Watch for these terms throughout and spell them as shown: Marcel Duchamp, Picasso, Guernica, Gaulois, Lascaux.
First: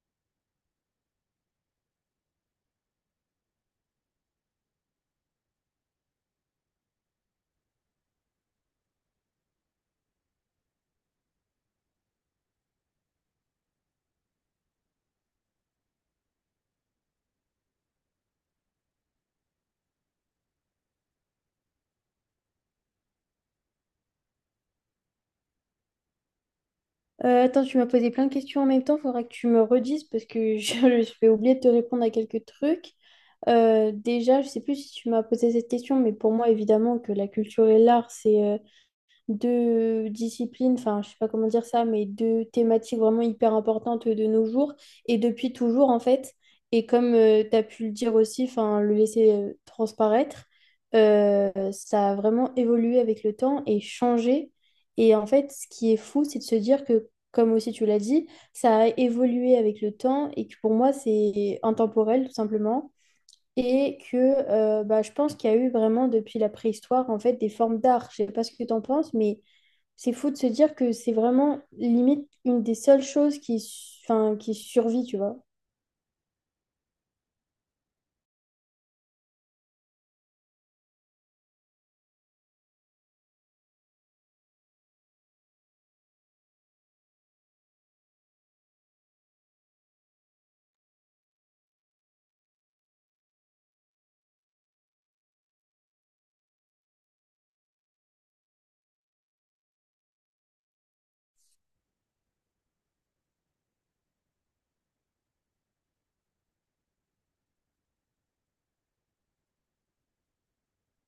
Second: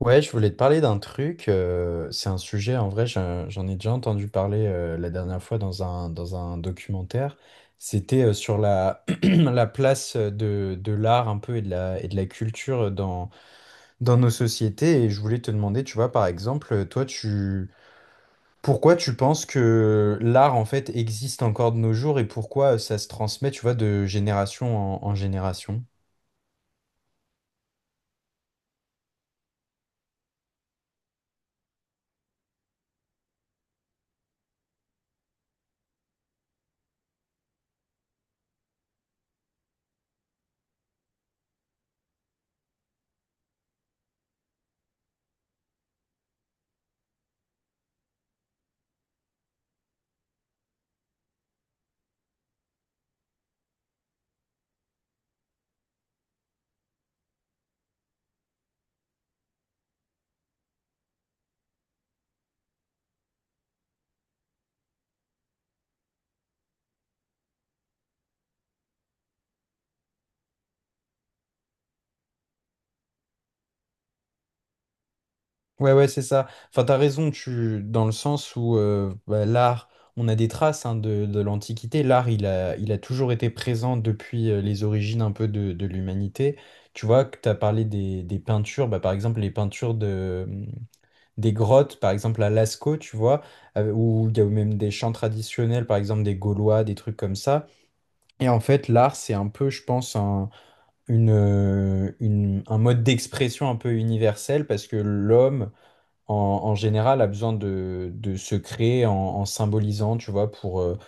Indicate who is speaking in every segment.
Speaker 1: Ouais, je voulais te parler d'un truc. C'est un sujet, en vrai, j'en ai déjà entendu parler la dernière fois dans dans un documentaire. C'était sur la place de l'art un peu et de et de la culture dans nos sociétés. Et je voulais te demander, tu vois, par exemple, toi, tu, pourquoi tu penses que l'art, en fait, existe encore de nos jours et pourquoi ça se transmet, tu vois, de génération en génération?
Speaker 2: Attends, tu m'as posé plein de questions en même temps. Il faudra que tu me redises parce que je vais oublier de te répondre à quelques trucs. Déjà, je sais plus si tu m'as posé cette question, mais pour moi, évidemment, que la culture et l'art, c'est deux disciplines, enfin je sais pas comment dire ça, mais deux thématiques vraiment hyper importantes de nos jours et depuis toujours en fait. Et comme tu as pu le dire aussi, enfin le laisser transparaître, ça a vraiment évolué avec le temps et changé. Et en fait, ce qui est fou, c'est de se dire que, comme aussi tu l'as dit, ça a évolué avec le temps et que pour moi, c'est intemporel tout simplement. Et que bah, je pense qu'il y a eu vraiment depuis la préhistoire en fait des formes d'art. Je sais pas ce que tu en penses, mais c'est fou de se dire que c'est vraiment limite une des seules choses qui, enfin, qui survit, tu vois.
Speaker 1: Ouais, ouais, c'est ça. Enfin, t'as raison, tu... dans le sens où bah, l'art, on a des traces hein, de l'Antiquité. L'art, il a toujours été présent depuis les origines un peu de l'humanité. Tu vois, que t'as parlé des peintures, bah, par exemple, les peintures des grottes, par exemple à Lascaux, tu vois, où il y a même des chants traditionnels, par exemple des Gaulois, des trucs comme ça. Et en fait, l'art, c'est un peu, je pense, un mode d'expression un peu universel parce que l'homme en, en général, a besoin de se créer en, en symbolisant, tu vois, pour, euh,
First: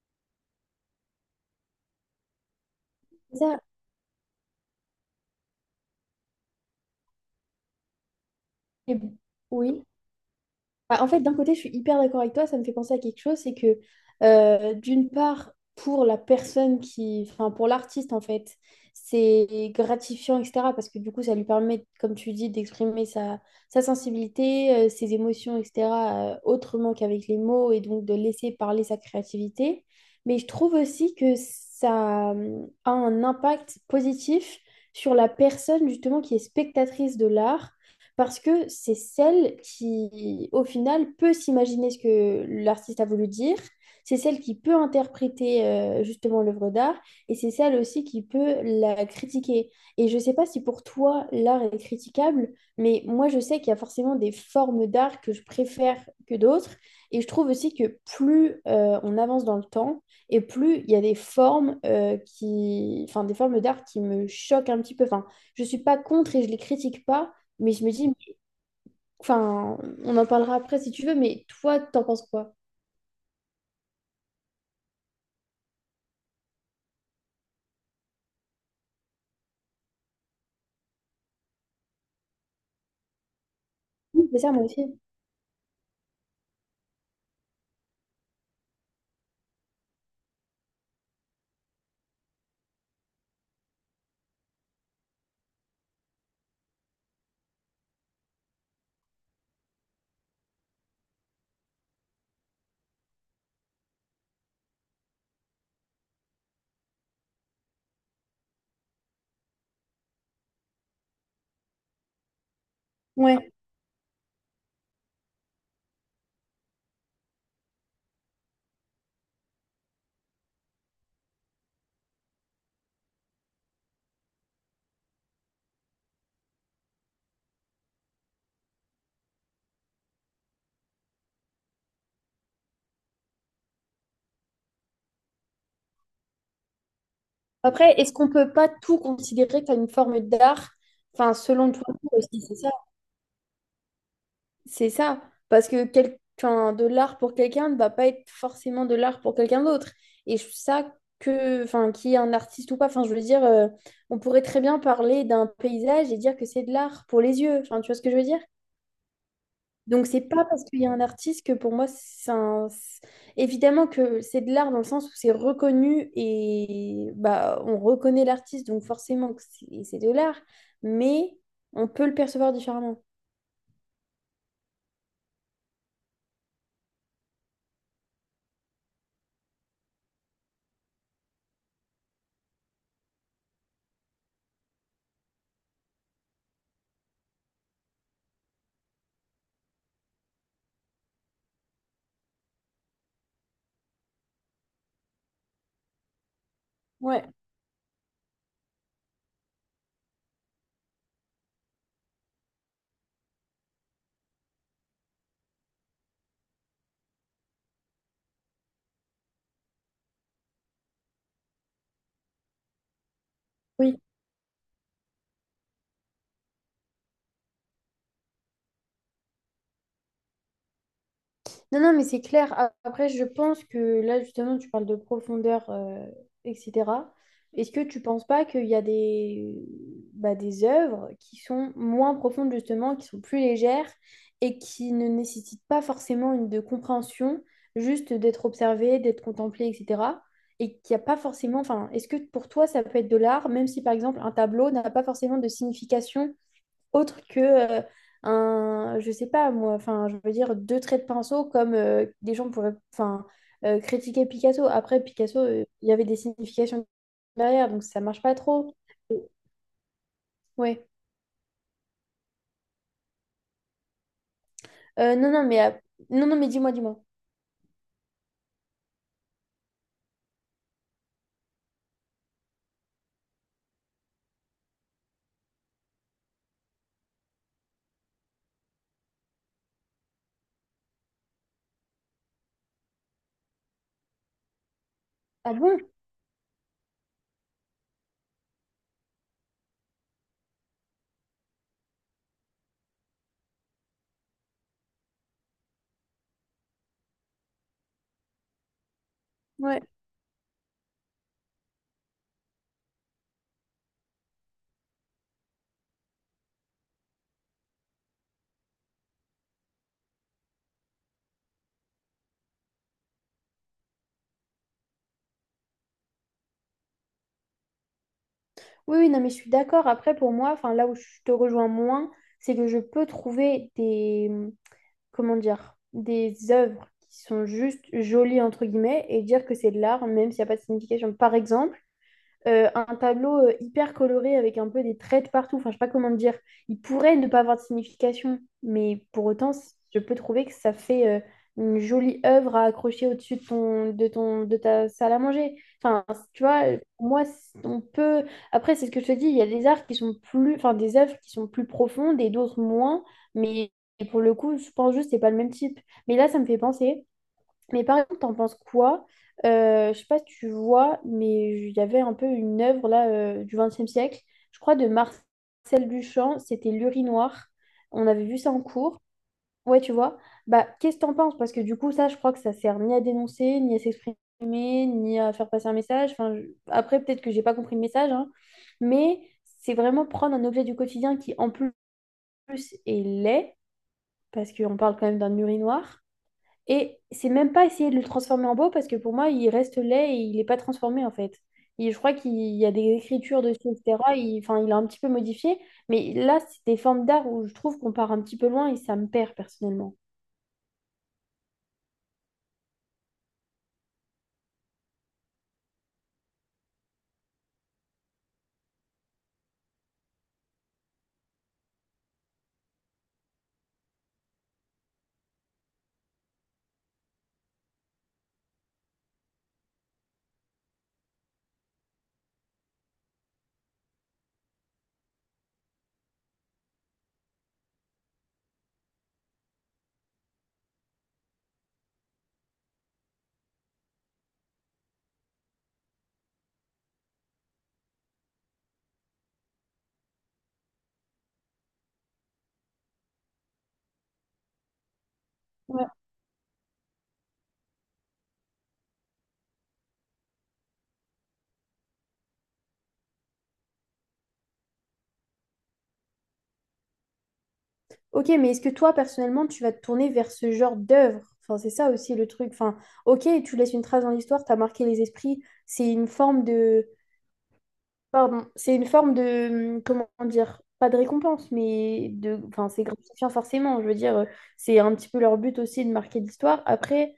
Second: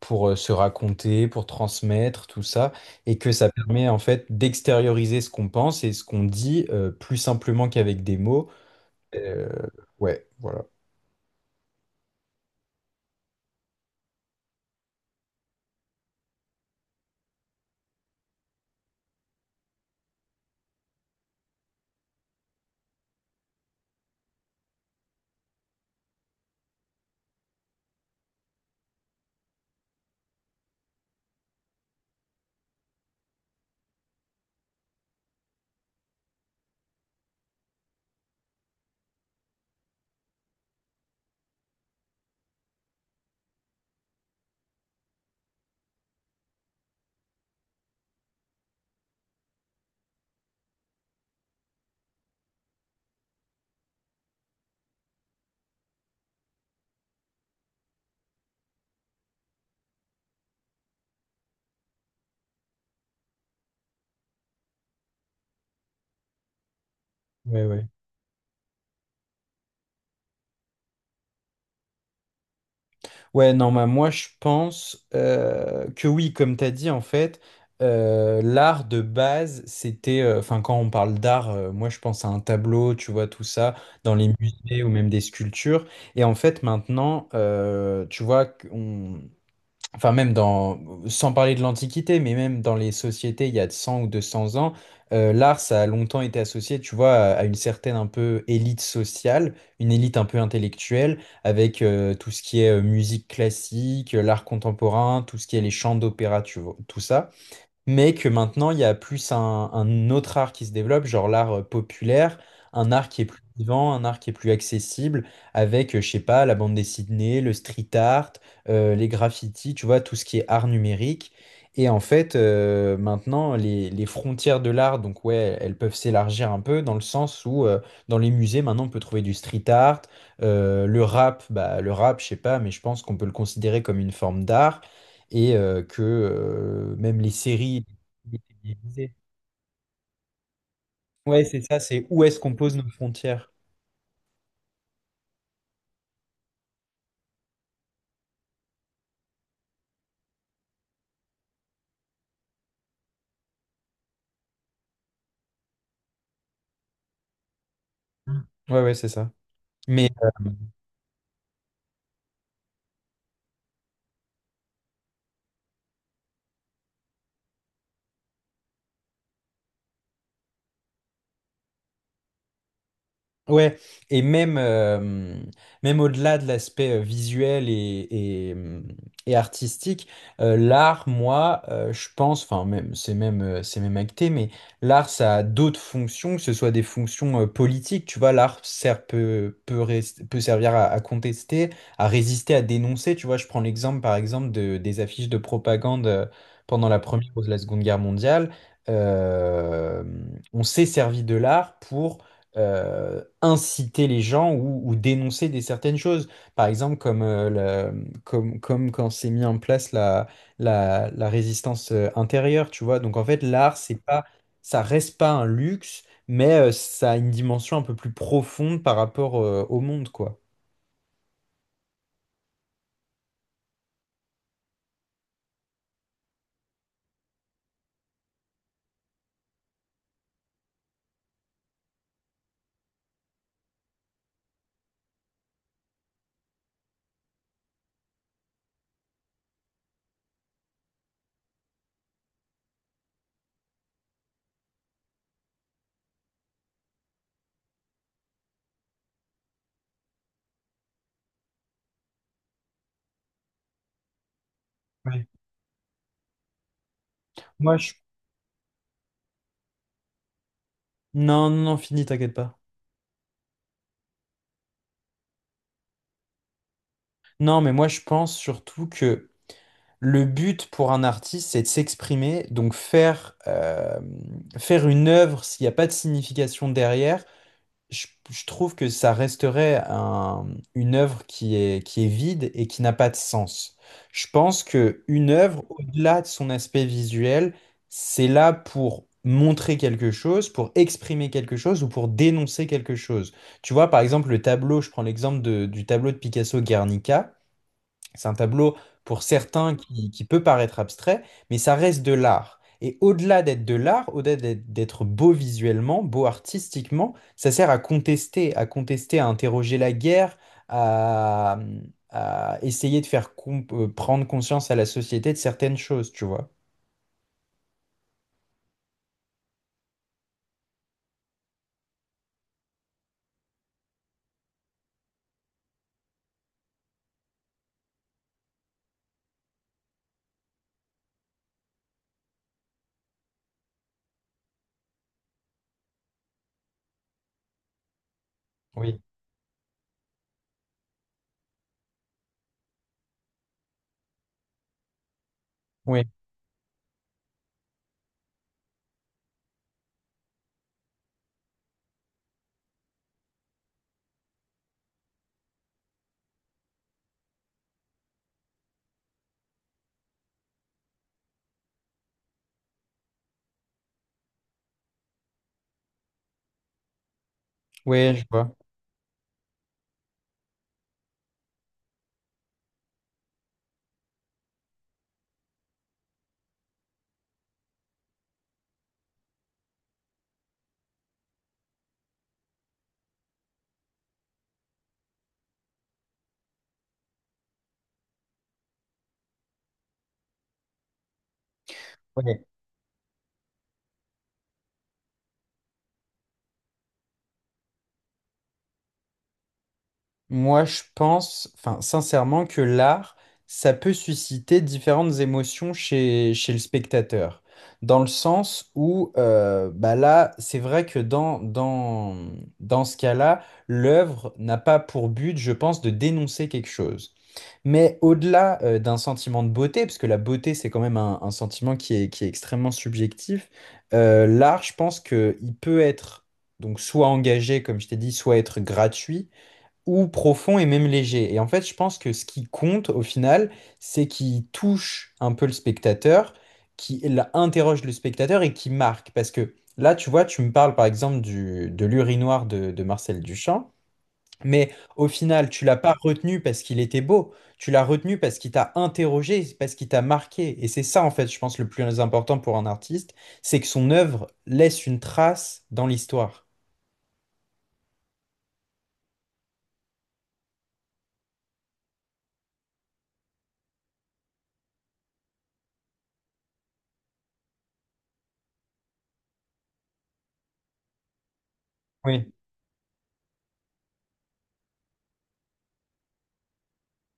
Speaker 1: pour euh, se raconter, pour transmettre, tout ça, et que ça
Speaker 2: Ça,
Speaker 1: permet en fait d'extérioriser ce qu'on pense et ce qu'on dit plus simplement qu'avec des mots.
Speaker 2: et-
Speaker 1: Euh,
Speaker 2: oui.
Speaker 1: ouais, voilà.
Speaker 2: Bah, en fait, d'un côté, je suis hyper d'accord avec toi, ça me fait penser à quelque chose, c'est que d'une part, pour la personne qui, enfin pour l'artiste en fait, c'est gratifiant, etc. Parce que du coup, ça lui permet, comme tu dis, d'exprimer sa sensibilité, ses émotions, etc. Autrement qu'avec les mots et donc de laisser parler sa créativité. Mais je trouve aussi que ça a un impact positif sur la personne justement qui est spectatrice de l'art parce que c'est celle qui, au final, peut s'imaginer ce que l'artiste a voulu dire, c'est celle qui peut interpréter justement l'œuvre d'art, et c'est celle aussi qui peut la critiquer. Et je ne sais pas si pour toi, l'art est critiquable, mais moi, je sais qu'il y a forcément des formes d'art que je préfère que d'autres, et je trouve aussi que plus on avance dans le temps, et plus il y a des formes qui, enfin, des formes d'art qui me choquent un petit peu. Enfin, je ne suis pas contre et je ne les critique pas,
Speaker 1: Ouais,
Speaker 2: mais je
Speaker 1: ouais.
Speaker 2: me dis, enfin, on en parlera après si tu veux, mais toi, t'en penses quoi?
Speaker 1: Ouais, non, bah, moi je pense que oui, comme tu as dit, en fait, l'art de base, c'était, enfin, quand on parle d'art, moi je pense à un tableau, tu vois, tout ça, dans
Speaker 2: Oui,
Speaker 1: les
Speaker 2: c'est ça, moi
Speaker 1: musées
Speaker 2: aussi.
Speaker 1: ou même des sculptures. Et en fait, maintenant, tu vois, enfin même sans parler de l'Antiquité, mais même dans les sociétés il y a 100 ou 200 ans, l'art, ça a longtemps été associé, tu vois, à une certaine un peu élite sociale, une élite un peu intellectuelle, avec tout ce qui est musique classique, l'art contemporain, tout ce qui est les chants d'opéra, tu vois, tout ça, mais que maintenant il y a plus un autre art qui se développe, genre l'art populaire, un art qui est plus
Speaker 2: Ouais.
Speaker 1: vivant, un art qui est plus accessible, avec, je sais pas, la bande dessinée, le street art, les graffitis, tu vois, tout ce qui est art numérique. Et en fait, maintenant, les frontières de l'art, donc ouais, elles peuvent s'élargir un peu dans le sens où dans les musées, maintenant, on peut trouver du street art, le rap, bah, le rap, je sais pas, mais je pense qu'on peut le considérer comme une forme d'art et que même les séries.
Speaker 2: Après, est-ce qu'on peut pas tout considérer comme une forme d'art? Enfin,
Speaker 1: Ouais, c'est
Speaker 2: selon
Speaker 1: ça,
Speaker 2: toi
Speaker 1: c'est où est-ce
Speaker 2: aussi,
Speaker 1: qu'on
Speaker 2: c'est ça.
Speaker 1: pose nos frontières.
Speaker 2: C'est ça. Parce que quel... enfin, de l'art pour quelqu'un ne va pas être forcément de l'art pour quelqu'un d'autre. Et je trouve ça que, enfin, qu'il y ait un artiste ou pas, enfin, je veux dire, on pourrait très bien parler d'un paysage et dire que c'est de l'art pour les yeux. Enfin, tu vois ce que je veux
Speaker 1: Mm.
Speaker 2: dire?
Speaker 1: Ouais, ouais, c'est ça.
Speaker 2: Donc,
Speaker 1: Mais,
Speaker 2: c'est pas parce qu'il y a un artiste que pour moi, c'est un... c'est- évidemment que c'est de l'art dans le sens où c'est reconnu et bah, on reconnaît l'artiste, donc forcément que c'est de l'art, mais on peut le percevoir différemment.
Speaker 1: ouais, et même, même au-delà de l'aspect visuel et artistique, l'art, moi, je pense, enfin, même, c'est même, c'est même acté, mais l'art, ça a d'autres fonctions, que ce soit des fonctions politiques, tu vois, l'art sert, peut, peut servir à contester, à résister, à dénoncer, tu vois, je prends l'exemple, par exemple, des affiches de propagande pendant la
Speaker 2: Ouais.
Speaker 1: Première ou la Seconde Guerre mondiale. Euh, on s'est servi de l'art pour inciter les gens ou dénoncer des certaines choses. Par exemple, comme, comme quand s'est mis en place la résistance intérieure, tu vois. Donc en fait, l'art, c'est
Speaker 2: Oui.
Speaker 1: pas, ça reste pas un luxe, mais ça a une dimension un peu plus profonde par rapport au monde, quoi.
Speaker 2: Non, non, mais c'est clair. A- Après, je pense que là, justement, tu parles de profondeur, etc. Est-ce que tu penses pas qu'il y a des, bah, des œuvres qui sont moins profondes, justement, qui sont plus légères et qui ne nécessitent pas forcément une de compréhension, juste d'être observée, d'être contemplée, etc. Et qu'il n'y a pas forcément, enfin, est-ce que pour toi, ça peut être de l'art, même si, par exemple, un tableau n'a pas forcément de signification autre que euh, un, je sais pas moi, enfin, je veux dire deux traits de pinceau comme des gens pourraient, enfin, critiquer Picasso. Après,
Speaker 1: Ouais.
Speaker 2: Picasso, il y avait des significations derrière,
Speaker 1: Moi,
Speaker 2: donc
Speaker 1: je...
Speaker 2: ça marche pas trop. Ouais.
Speaker 1: Non, non, non, fini, t'inquiète pas.
Speaker 2: Non, non, mais, non, non, mais dis-moi, dis-moi.
Speaker 1: Non, mais moi, je pense surtout que le but pour un artiste, c'est de s'exprimer, donc faire, faire une œuvre s'il n'y a pas de signification derrière. Je trouve que ça resterait une œuvre qui est vide et qui n'a pas de sens. Je pense que une
Speaker 2: Ah
Speaker 1: œuvre,
Speaker 2: bon?
Speaker 1: au-delà de son aspect visuel, c'est là pour montrer quelque chose, pour exprimer quelque chose ou pour dénoncer quelque chose. Tu vois, par exemple, le tableau, je prends l'exemple du tableau de Picasso Guernica. C'est un tableau pour certains
Speaker 2: Ouais.
Speaker 1: qui peut paraître abstrait, mais ça reste de l'art. Et au-delà d'être de l'art, au-delà d'être beau visuellement, beau artistiquement, ça sert à contester, à contester, à interroger la guerre, à, à essayer de faire prendre conscience à la société de certaines choses, tu vois.
Speaker 2: Oui, oui, non, mais je suis d'accord. Après, pour moi, enfin, là où je te rejoins moins, c'est que je peux trouver des, comment dire, des œuvres qui sont juste jolies, entre guillemets, et dire que c'est de l'art, même s'il n'y a pas de signification. Par exemple, un tableau hyper coloré avec un peu des traits de partout. Enfin, je sais pas comment dire. Il pourrait ne pas avoir de signification,
Speaker 1: Oui,
Speaker 2: mais pour autant, c- je peux trouver que ça fait une jolie œuvre à accrocher au-dessus de ta salle à manger.
Speaker 1: oui,
Speaker 2: Enfin, c- tu vois, pour moi, c- on peut. Après, c'est ce que je te dis. Il y a des arts qui sont plus, enfin, des œuvres qui sont plus profondes et d'autres moins. Mais pour le coup, je pense juste que c'est pas le même type. Mais là, ça me fait penser. Mais par exemple, t'en penses quoi? Je sais pas si tu vois, mais il y avait un peu une œuvre là du XXe siècle, je crois de Marcel Duchamp, c'était L'urinoir. On
Speaker 1: oui, je
Speaker 2: avait vu ça
Speaker 1: vois.
Speaker 2: en cours. Ouais, tu vois. Bah, qu'est-ce que t'en penses? Parce que du coup, ça, je crois que ça sert ni à dénoncer, ni à s'exprimer, ni à faire passer un message. Enfin, je- après, peut-être que j'ai pas compris le message, hein, mais c'est vraiment prendre un objet du quotidien qui, en plus, est laid, parce qu'on parle quand même d'un urinoir et c'est même pas essayer de le transformer en beau parce que pour moi, il reste laid et il n'est pas transformé en fait. Et je crois qu'il y a des écritures dessus, etc. Il, enfin, il a un petit peu modifié. Mais là, c'est des formes d'art où je trouve qu'on part un petit peu loin et ça me perd personnellement.
Speaker 1: Moi, je pense, enfin, sincèrement, que l'art, ça peut susciter différentes émotions chez, chez le spectateur. Dans le sens où, bah là, c'est vrai que dans, dans, dans ce cas-là, l'œuvre n'a pas pour but, je pense, de dénoncer quelque chose. Mais au-delà, d'un sentiment de beauté, parce que la beauté, c'est quand même un sentiment qui est extrêmement subjectif, l'art, je pense qu'il peut être donc soit engagé, comme je t'ai dit, soit être gratuit ou profond et même léger. Et en fait, je pense que ce qui compte au final, c'est qu'il touche un peu le spectateur, qu'il interroge le spectateur et qui marque. Parce que là, tu vois, tu me parles par exemple du, de l'urinoir de Marcel Duchamp, mais au final, tu l'as
Speaker 2: Ouais.
Speaker 1: pas retenu parce qu'il était beau, tu l'as retenu parce qu'il t'a interrogé, parce qu'il t'a marqué. Et c'est ça, en fait, je pense, le plus important pour un artiste, c'est que son œuvre laisse une trace dans l'histoire.
Speaker 2: Ok, mais est-ce que toi, personnellement, tu vas te tourner vers ce genre d'œuvre? Enfin, c'est ça aussi le truc. Enfin, ok, tu laisses une trace dans l'histoire, t'as marqué les esprits. C'est une forme de, pardon, c'est une forme de, comment dire, pas de récompense, mais de, enfin, c'est gratifiant forcément. Je veux dire, c'est un petit peu leur but aussi de marquer l'histoire. Après,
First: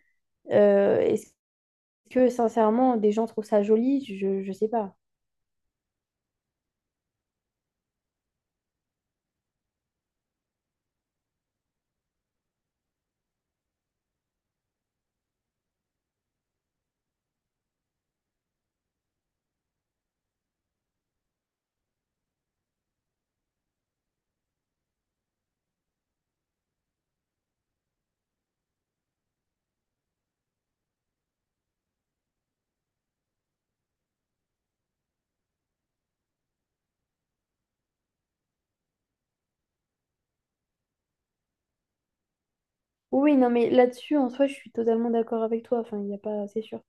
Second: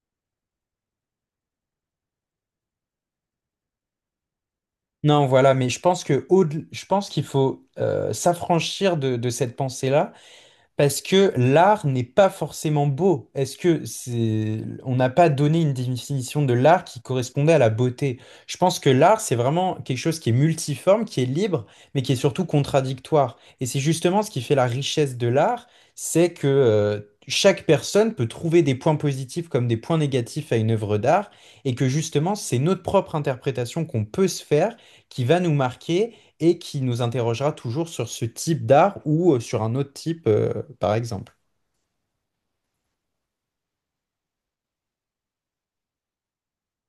Speaker 2: est-ce que sincèrement, des gens trouvent ça joli? Je sais pas.
Speaker 1: Non, voilà, mais je pense que je pense qu'il faut s'affranchir de cette pensée-là. Parce que l'art n'est pas forcément beau. Est-ce que c'est... On n'a pas donné une définition de l'art qui correspondait à la beauté. Je pense que l'art, c'est vraiment quelque chose qui est multiforme, qui est libre, mais qui est surtout contradictoire. Et c'est justement ce qui fait la richesse de l'art, c'est que chaque personne peut trouver des points positifs comme des points négatifs à une œuvre d'art, et que justement, c'est notre propre interprétation qu'on peut se faire qui va nous marquer et qui nous interrogera toujours sur ce type d'art ou sur un autre type, par exemple.
Speaker 2: Oui, oui, non, mais là-dessus, en soi, je suis totalement d'accord avec toi. Enfin, il n'y a pas, c'est sûr.